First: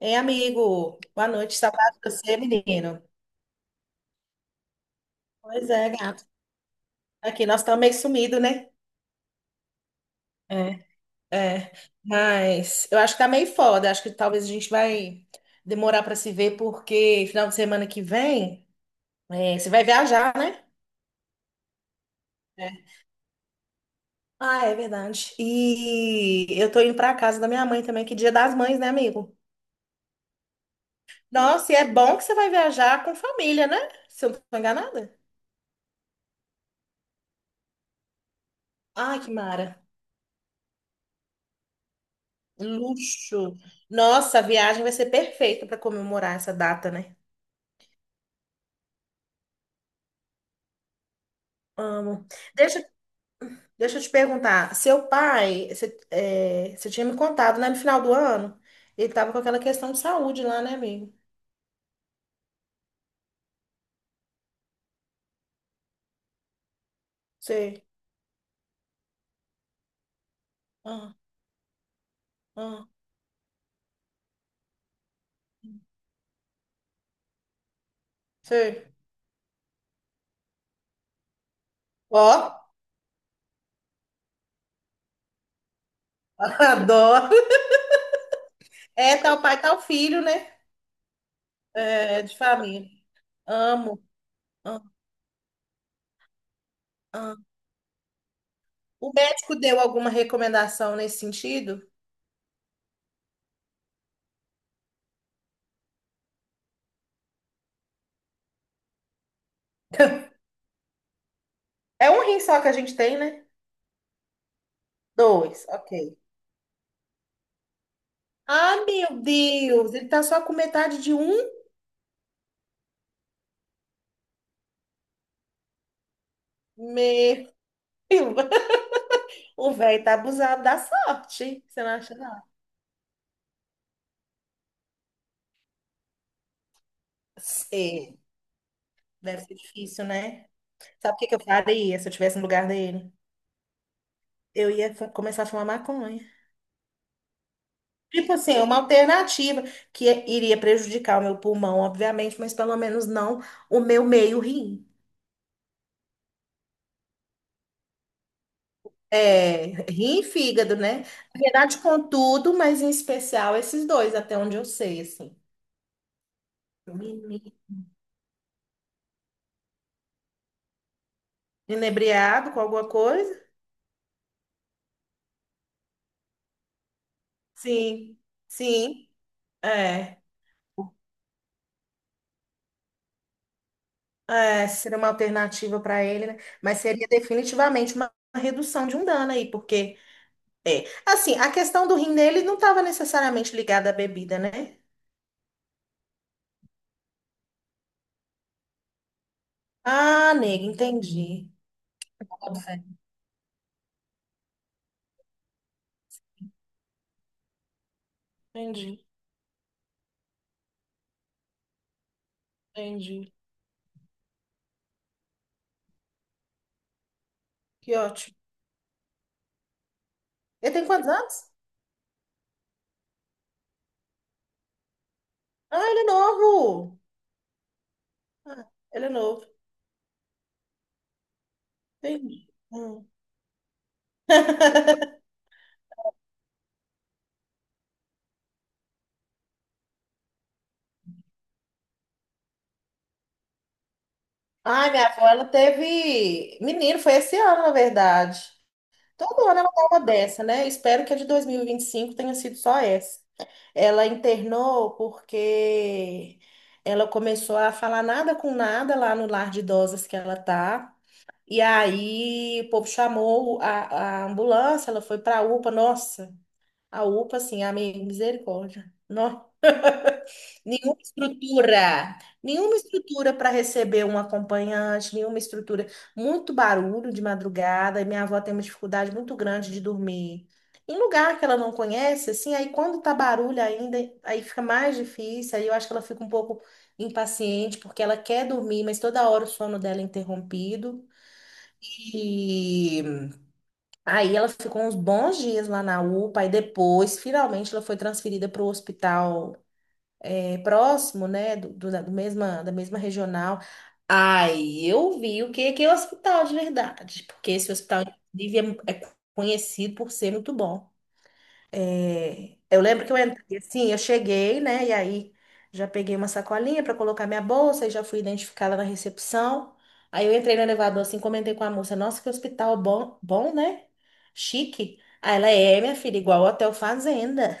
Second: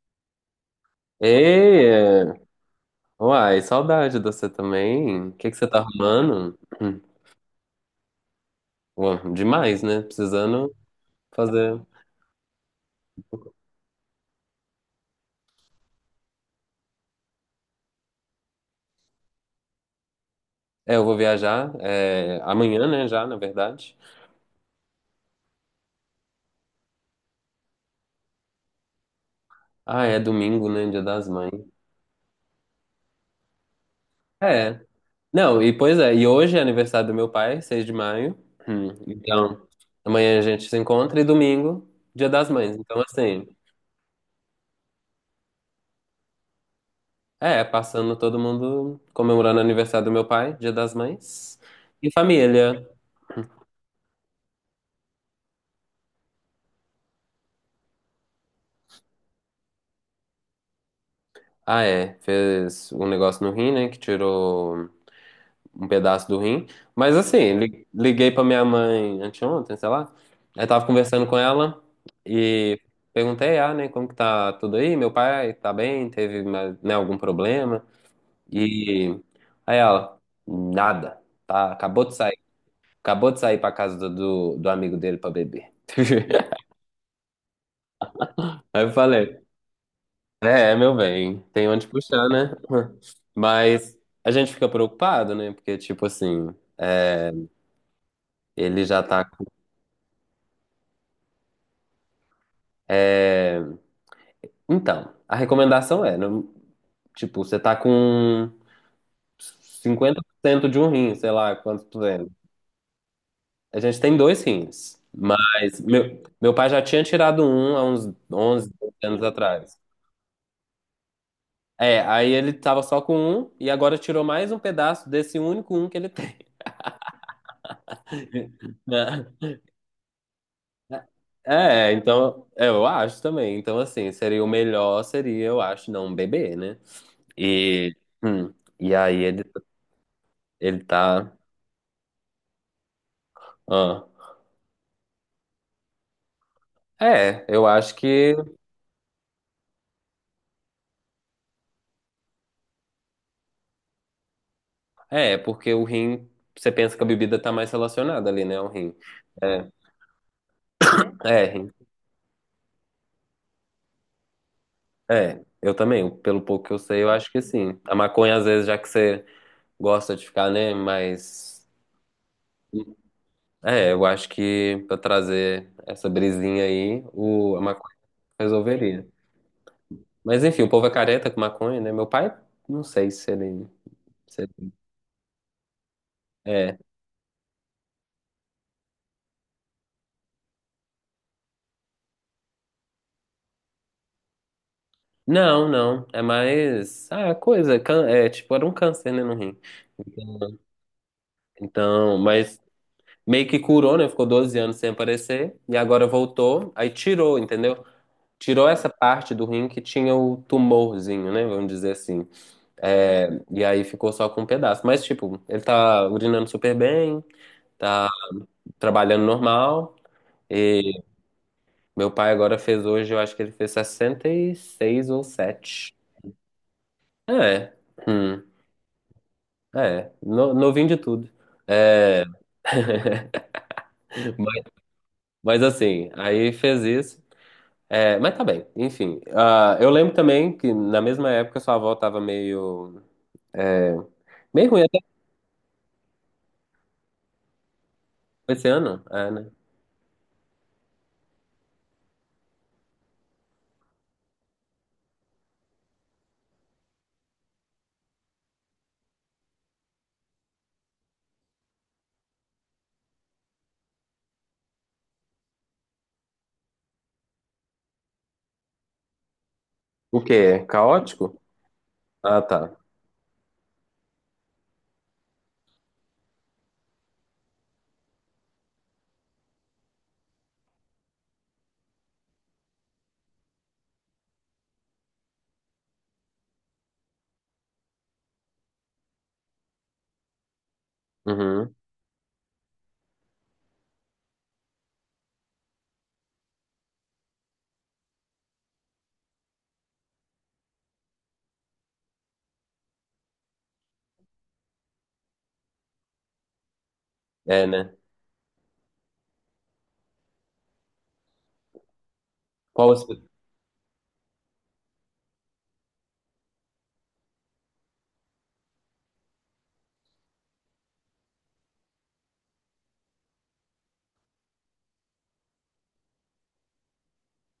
Ei, amigo, boa noite, Ei, saudade de é. você, menino. Uai, saudade de você também. O que que você Pois tá é, gato. arrumando? Aqui, nós estamos meio sumido, né? Ué, demais, né? Precisando É, é, fazer. mas eu acho que tá meio foda. Acho que talvez a gente vai demorar para se ver, porque final de semana que vem, você vai viajar, né? É, eu vou viajar é, É. amanhã, né? Já, na verdade. Ah, é verdade. E eu tô indo pra casa da minha mãe também, que é Dia das Mães, né, amigo? Ah, é domingo, né? Dia das Mães. Nossa, e é bom que você vai viajar com família, né? Se eu não tô É. enganada. Não, e pois é, e hoje é aniversário do meu pai, 6 de maio. Hum. Ai, que Então, mara. amanhã a gente se encontra e domingo, Dia das Mães. Então, assim, Luxo. Nossa, a viagem vai ser perfeita para comemorar essa data, né? Passando todo mundo comemorando o aniversário do meu pai, Dia das Mães. E Amo. Deixa, família. deixa eu te perguntar. Seu pai, você tinha me contado, né, no final do ano, ele tava com aquela questão de saúde lá, né, amigo? Ah, é. Fez um negócio no rim, né? Que tirou um pedaço do rim. Mas assim, Sei. Liguei pra minha mãe anteontem, sei lá. Aí tava Ah, conversando com ela e ah, perguntei, ah, né, como que tá tudo aí? Meu pai tá bem? Teve, né, algum problema? sei. E aí ela, nada. Tá, acabou de Ó, sair. Acabou de sair pra casa do amigo dele pra beber. adoro. Aí eu É falei, tal pai, tal filho, né? é, é, meu bem, tem onde É, puxar, de né? família. Mas Amo. a gente fica Ah, preocupado, né? Porque, tipo assim, é, ah. ele já O tá. Médico deu alguma recomendação nesse sentido? É, então, a recomendação é, tipo, você tá com cinquenta por cento de um rim, sei lá quanto tu É um é. rim só que a gente tem, né? A gente tem dois rins, Dois, mas ok. Meu pai já tinha tirado um há uns 11 Ah, meu anos atrás. Deus, ele tá só com metade de um? É, aí ele tava só com um e agora tirou mais um pedaço desse único um que ele tem. Meu, o velho tá abusado da sorte, você É, não é, acha, não? então, é, eu acho também. Então, assim, seria o melhor, seria, eu acho, não beber, né? E, Sim, hum, e aí deve ser difícil, né? ele Sabe o que tá. que eu faria se eu tivesse no lugar dele? Ah. Eu ia começar a fumar maconha. É, eu acho Tipo que. assim, é uma alternativa que iria prejudicar o meu pulmão, obviamente, mas pelo menos não o meu meio rim. É, porque o rim, você pensa que a bebida tá mais relacionada ali, né? O rim. É, É, rim e fígado, né? Na é, rim. verdade, com tudo, mas em especial esses dois, até onde eu sei, assim. É, eu também, pelo pouco que eu sei, eu acho que Menino. sim. A maconha, às vezes, já que você gosta de ficar, né? Mas. Inebriado com alguma coisa? É, eu acho que pra trazer essa brisinha aí, a maconha Sim, resolveria. sim. É. Mas enfim, o povo é careta com maconha, né? Meu pai, não sei se ele. se É, ele- seria uma alternativa para ele, né? É. Mas seria definitivamente uma redução de um dano aí, porque é. Assim, a questão do rim dele não estava necessariamente ligada à bebida, né? Não, não. É mais. Ah, é coisa. É, tipo, era um câncer, né, no rim. Ah, nega, entendi. Então, Bota mas fé. meio que curou, né? Ficou 12 anos sem aparecer. E agora voltou. Aí tirou, entendeu? Tirou essa Entendi, parte do rim que tinha o tumorzinho, né? Vamos dizer assim. É, entendi. e aí ficou só com um pedaço. Mas, tipo, ele tá urinando super bem, Que tá ótimo. trabalhando normal. Ele tem quantos anos? Meu pai agora fez hoje, eu acho que ele fez 66 ou Ah, sete. ele é novo. É. Hum. Ah, ele é novo. É. Novinho de tudo. É. Entendi. Hum. Mas mas assim, aí fez isso. É, mas tá bem, enfim. Ah, eu lembro também que na mesma época sua avó tava meio. Meio ruim Ai, até minha avó, ela teve menino, foi esse ano, na verdade. esse ano. É, Todo né? ano ela dá uma dessa, né? Espero que a de 2025 tenha sido só essa. Ela internou porque ela começou a falar nada com nada lá no lar de idosas que ela tá. E aí o povo chamou a ambulância, ela foi pra UPA. Nossa, a UPA, assim, a misericórdia, misericórdia. O quê? Nenhuma Caótico? estrutura, Ah, nenhuma tá. estrutura para receber um acompanhante, nenhuma estrutura. Muito barulho de madrugada, e minha avó tem uma dificuldade muito grande de dormir. Em lugar que ela não conhece, assim, aí quando tá barulho ainda, aí fica mais difícil, aí eu acho que ela fica um pouco impaciente, porque ela quer dormir, mas toda hora o sono dela é interrompido. Uhum. E aí ela ficou uns bons dias lá na UPA, e depois, finalmente, ela foi transferida para o hospital próximo, né, da mesma regional. Aí eu vi o que que é o hospital de verdade, porque É, esse né? hospital, inclusive, é conhecido por ser muito bom. É, eu Qual lembro os... que eu entrei assim, eu cheguei, né, e aí já peguei uma sacolinha para colocar minha bolsa e já fui identificada na recepção. Aí eu entrei no elevador assim, comentei com a moça, nossa, que hospital bom, bom, né? Chique. Aí ela é, minha filha, igual o Hotel Fazenda.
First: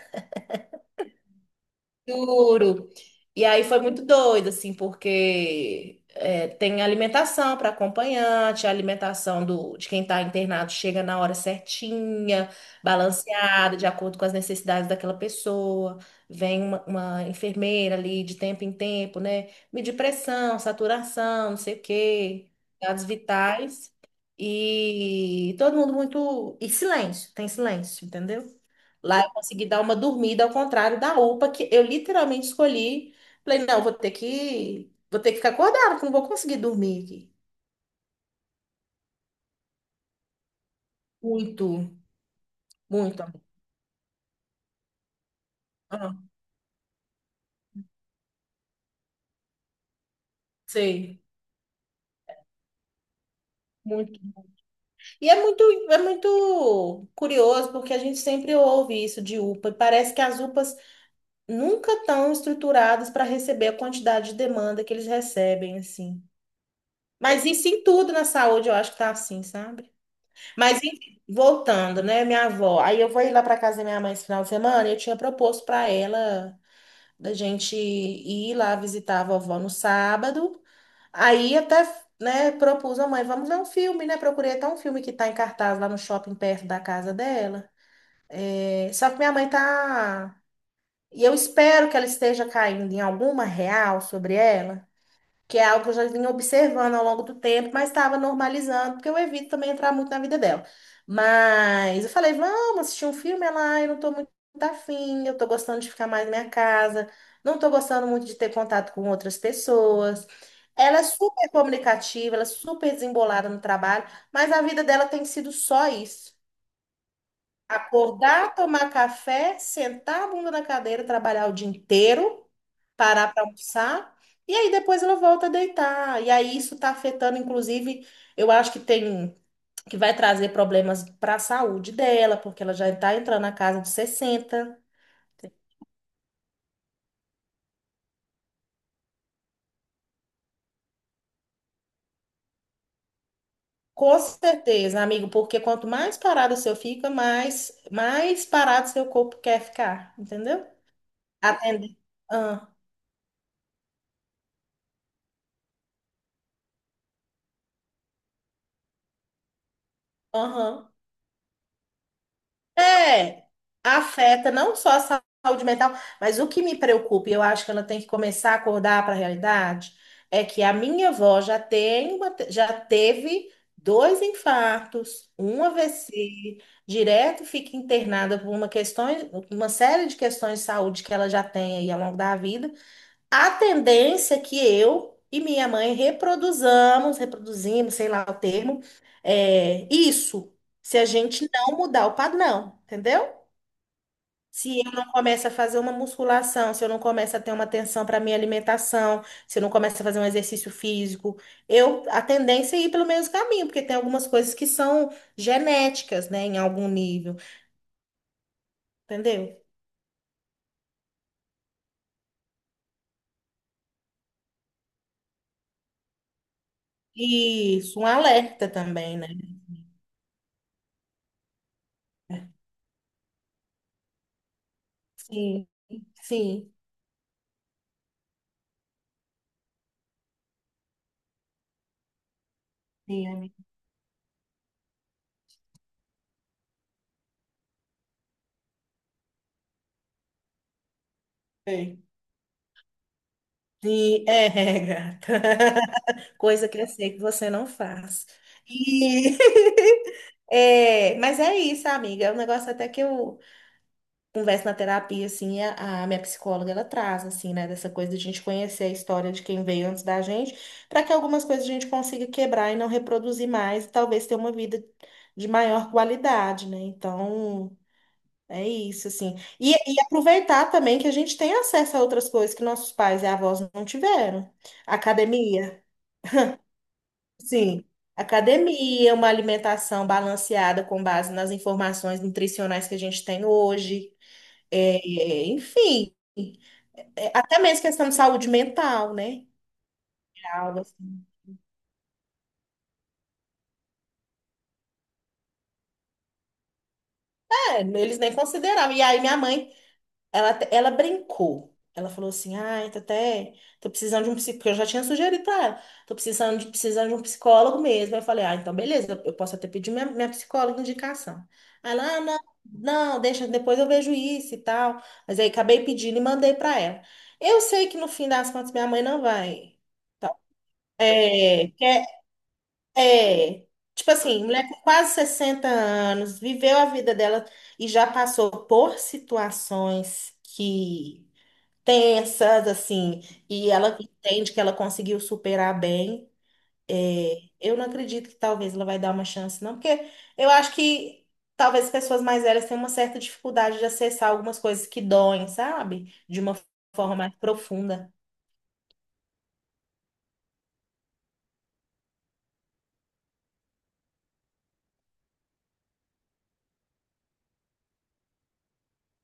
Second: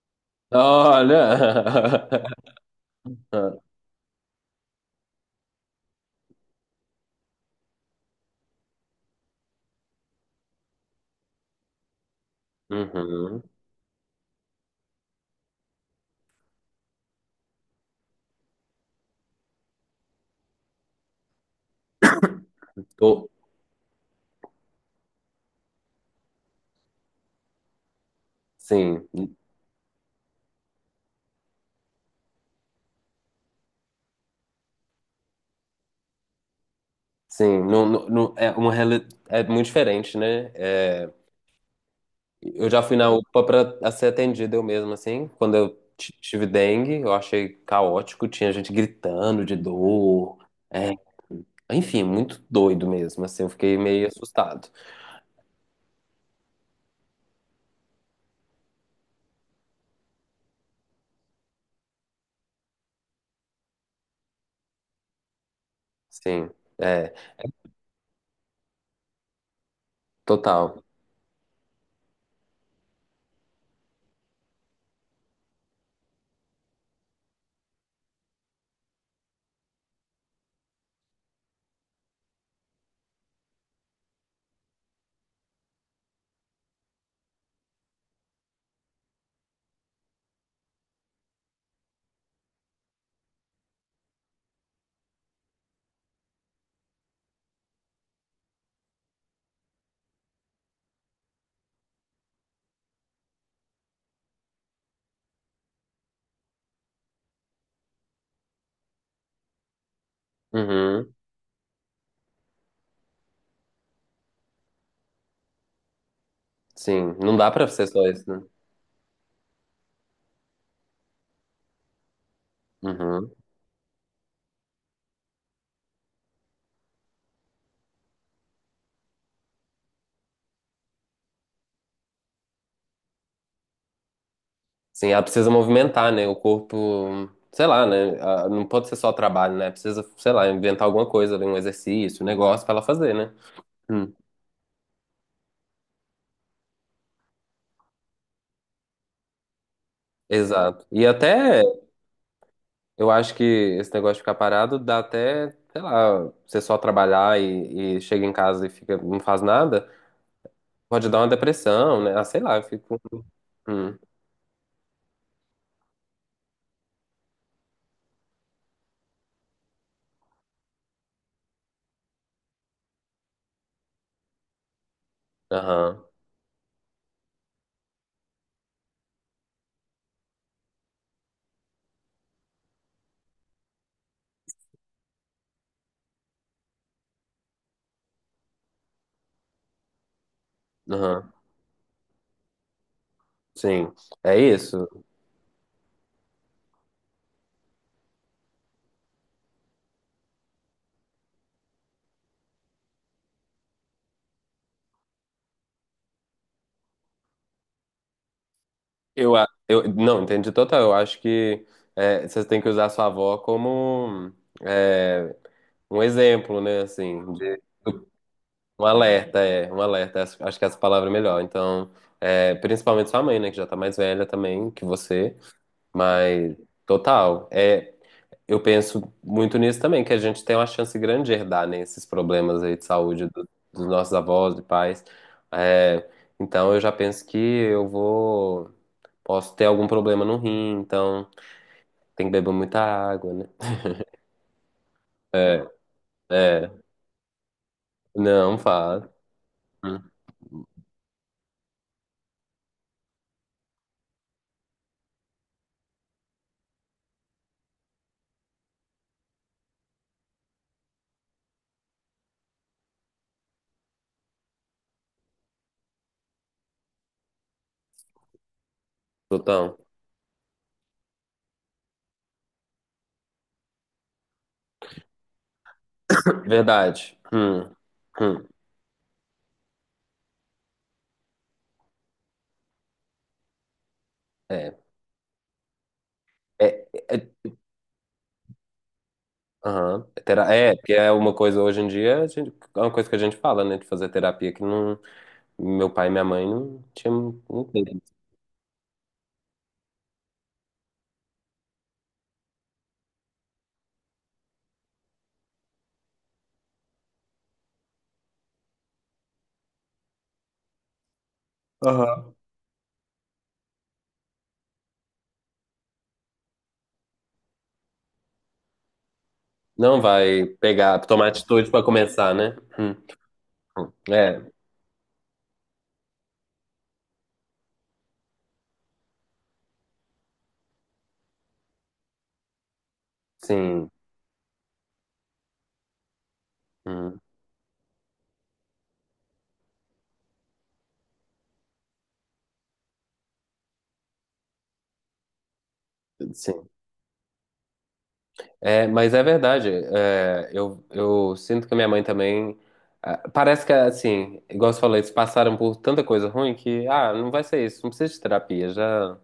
Olha! Juro. E aí foi muito doido, assim, porque tem alimentação para acompanhante, a alimentação de quem está internado chega na hora certinha, Uhum. balanceada, de acordo com as necessidades daquela pessoa. Vem uma enfermeira ali de tempo em tempo, né? Medir pressão, saturação, não sei o quê, dados Tô. vitais. E todo mundo muito. E silêncio, tem silêncio, entendeu? Sim. Lá eu consegui dar uma dormida, ao contrário da UPA, que eu literalmente escolhi. Falei, não, vou ter que ficar acordada, que não vou conseguir dormir aqui. Sim, é uma é muito diferente, né? É, Muito, eu já fui na muito. UPA para ser atendido eu mesmo, assim. Quando eu Ah, tive dengue, eu achei caótico, tinha gente gritando de dor. É, sei, enfim, muito doido mesmo, assim. Eu fiquei meio muito. assustado. E é muito curioso, porque a gente sempre ouve isso de UPA, e parece que as UPAs nunca estão estruturadas para receber a quantidade de demanda que eles recebem, assim. Sim, é, Mas isso em tudo na saúde, eu acho que tá assim, sabe? Mas total. enfim, voltando, né, minha avó. Aí eu vou ir lá para casa da minha mãe esse final de semana, e eu tinha proposto para ela da gente ir lá visitar a vovó no sábado. Aí até, né, propus à mãe, vamos ver um filme, né? Procurei até um filme que tá em cartaz lá no shopping perto da casa dela. É, só que minha mãe tá. E eu espero que ela esteja caindo em alguma real sobre ela, que é algo que eu já vinha observando ao longo do tempo, mas estava normalizando, porque eu evito também entrar muito na vida dela. Mas eu falei, vamos assistir um filme, ela, "Ai, eu não tô muito afim, eu tô gostando de ficar mais na minha casa, não tô gostando muito de ter contato com outras pessoas." Ela é Uhum, super comunicativa, ela é super desembolada no trabalho, mas a vida dela tem sido só isso. sim, não dá para ser só isso, né? Acordar, tomar café, sentar a bunda na cadeira, trabalhar o dia inteiro, Uhum. parar para almoçar, e aí depois ela volta a deitar. E aí isso está afetando, inclusive, eu acho que tem que vai trazer problemas para a saúde dela, porque ela já está entrando na casa de sessenta. Sim, ela precisa movimentar, né? O corpo, sei lá, né? Ah, não pode ser só trabalho, né? Precisa, sei lá, inventar alguma coisa, ali, um exercício, um negócio pra ela fazer, né? Hum, Com certeza, amigo, porque quanto mais parado o seu fica, mais parado seu corpo quer ficar, entendeu? exato. E até Atender. Ah, eu acho que esse negócio de ficar parado dá até, sei lá, você só trabalhar e chega em casa e fica, não faz nada, aham. pode dar uma depressão, né? Ah, sei lá, eu fico. É, Hum, afeta não só a saúde mental, mas o que me preocupa, e eu acho que ela tem que começar a acordar para a realidade, é que a minha avó já teve dois infartos, um aham, AVC, direto fica internada por uma série de questões de saúde que ela já tem aí ao longo da vida. A tendência é que eu e minha mãe reproduzamos, reproduzimos, sei lá o termo, isso, se a aham. gente não mudar o padrão, entendeu? Sim. É Se isso. eu não começo a fazer uma musculação, se eu não começo a ter uma atenção para minha alimentação, se eu não começo a fazer um exercício físico, eu a tendência é ir pelo mesmo caminho, porque tem algumas coisas que são genéticas, né, em algum nível, entendeu? Eu não entendi total. Eu acho que é, você tem que usar a sua avó como é, um exemplo, né? Assim, de. Isso, um alerta Um também, né? alerta, é, um alerta, acho que essa palavra é melhor. Então, é, principalmente sua mãe, né, que já tá mais velha também que você, Sim, mas sim, total, é, eu penso muito nisso também, que a gente tem uma chance grande de herdar, né, esses problemas aí de saúde sim, dos nossos avós e pais. É, então, eu já penso que posso ter algum problema no rim, então amiga. tem que beber muita água, né? Sim, é, gata. É, Coisa é, que eu sei que você não faz. não faz. E. Hum, É, mas é isso, amiga. É um negócio até que eu converso na terapia, assim, a minha psicóloga, ela traz, assim, né, dessa coisa de a gente conhecer a história de quem veio antes da gente, para que algumas coisas a gente consiga quebrar e não reproduzir mais, e talvez ter uma vida de maior qualidade, né? Então, é isso, assim. E, total. e aproveitar também que a gente tem acesso a outras coisas que nossos pais e avós não tiveram. Academia, Verdade. Sim. hum, Academia, uma alimentação balanceada com base nas informações nutricionais que a gente tem hoje. é. É, enfim, É, é, até mesmo questão de saúde mental, né? aham. É é, Algo porque é assim. uma coisa hoje em dia, é uma coisa que a gente fala, né? De fazer terapia que não, meu pai e minha mãe não tinham, não É, teve. eles nem consideravam. E aí minha mãe, ela brincou. Ela falou assim: ai, tô até. Tô precisando de um psicólogo. Eu já tinha sugerido pra ela. Tô precisando de um psicólogo mesmo. Eu falei: ah, então beleza, eu posso até pedir minha psicóloga indicação. Aí ela, ah, Aham. não, não, deixa, depois eu vejo isso e tal. Mas aí acabei pedindo e mandei pra ela. Eu sei que no fim das contas minha mãe não vai. Não vai pegar, tomar É, atitude pra quer, começar, né? Hum. é, tipo É, assim, mulher com quase 60 anos, viveu a vida dela e já passou por situações que tensas, assim, e sim. ela entende que ela conseguiu superar bem. Hum, É, eu não acredito que talvez ela vai dar uma chance, não, porque eu acho que talvez as pessoas mais velhas tenham uma certa dificuldade de acessar algumas coisas que doem, sabe? De uma sim. forma mais profunda. É, mas é verdade. É, eu sinto que a minha mãe também. Ah, parece que, assim, igual você falou, eles passaram por tanta coisa ruim que, ah, não vai ser isso, não precisa de terapia, já.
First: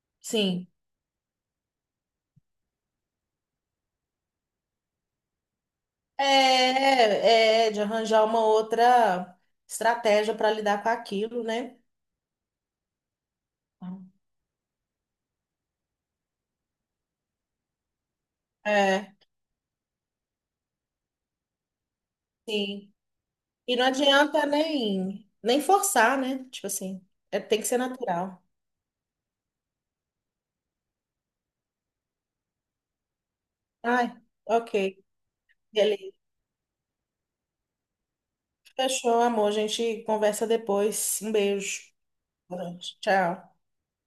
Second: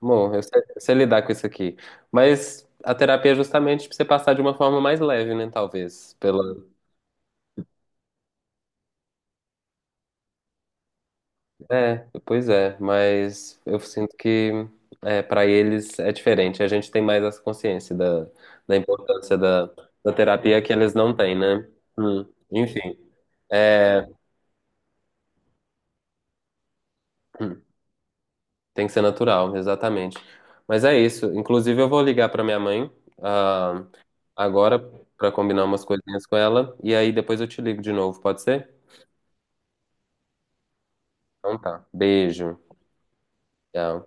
Bom, Sim. eu sei lidar com isso aqui. Mas a terapia é justamente pra você passar de uma forma mais leve, né? Talvez. É, Pela... é de arranjar uma outra estratégia para lidar com aquilo, né? É, pois é. Mas eu sinto que é, para eles é diferente. A gente tem mais essa consciência da, da É, importância da, da terapia que eles não têm, né? Hum. sim. Enfim. E não É, adianta nem forçar, né? Tipo assim, tem hum, que ser natural. tem que ser natural, exatamente. Mas é isso. Inclusive, eu vou ligar pra minha mãe, ah, Ai, ok. agora para combinar umas Beleza. coisinhas com ela. E aí depois eu te ligo de novo, pode ser? Fechou, amor. A gente conversa depois. Um Então tá. beijo. Beijo. Boa noite. Tchau. Tchau.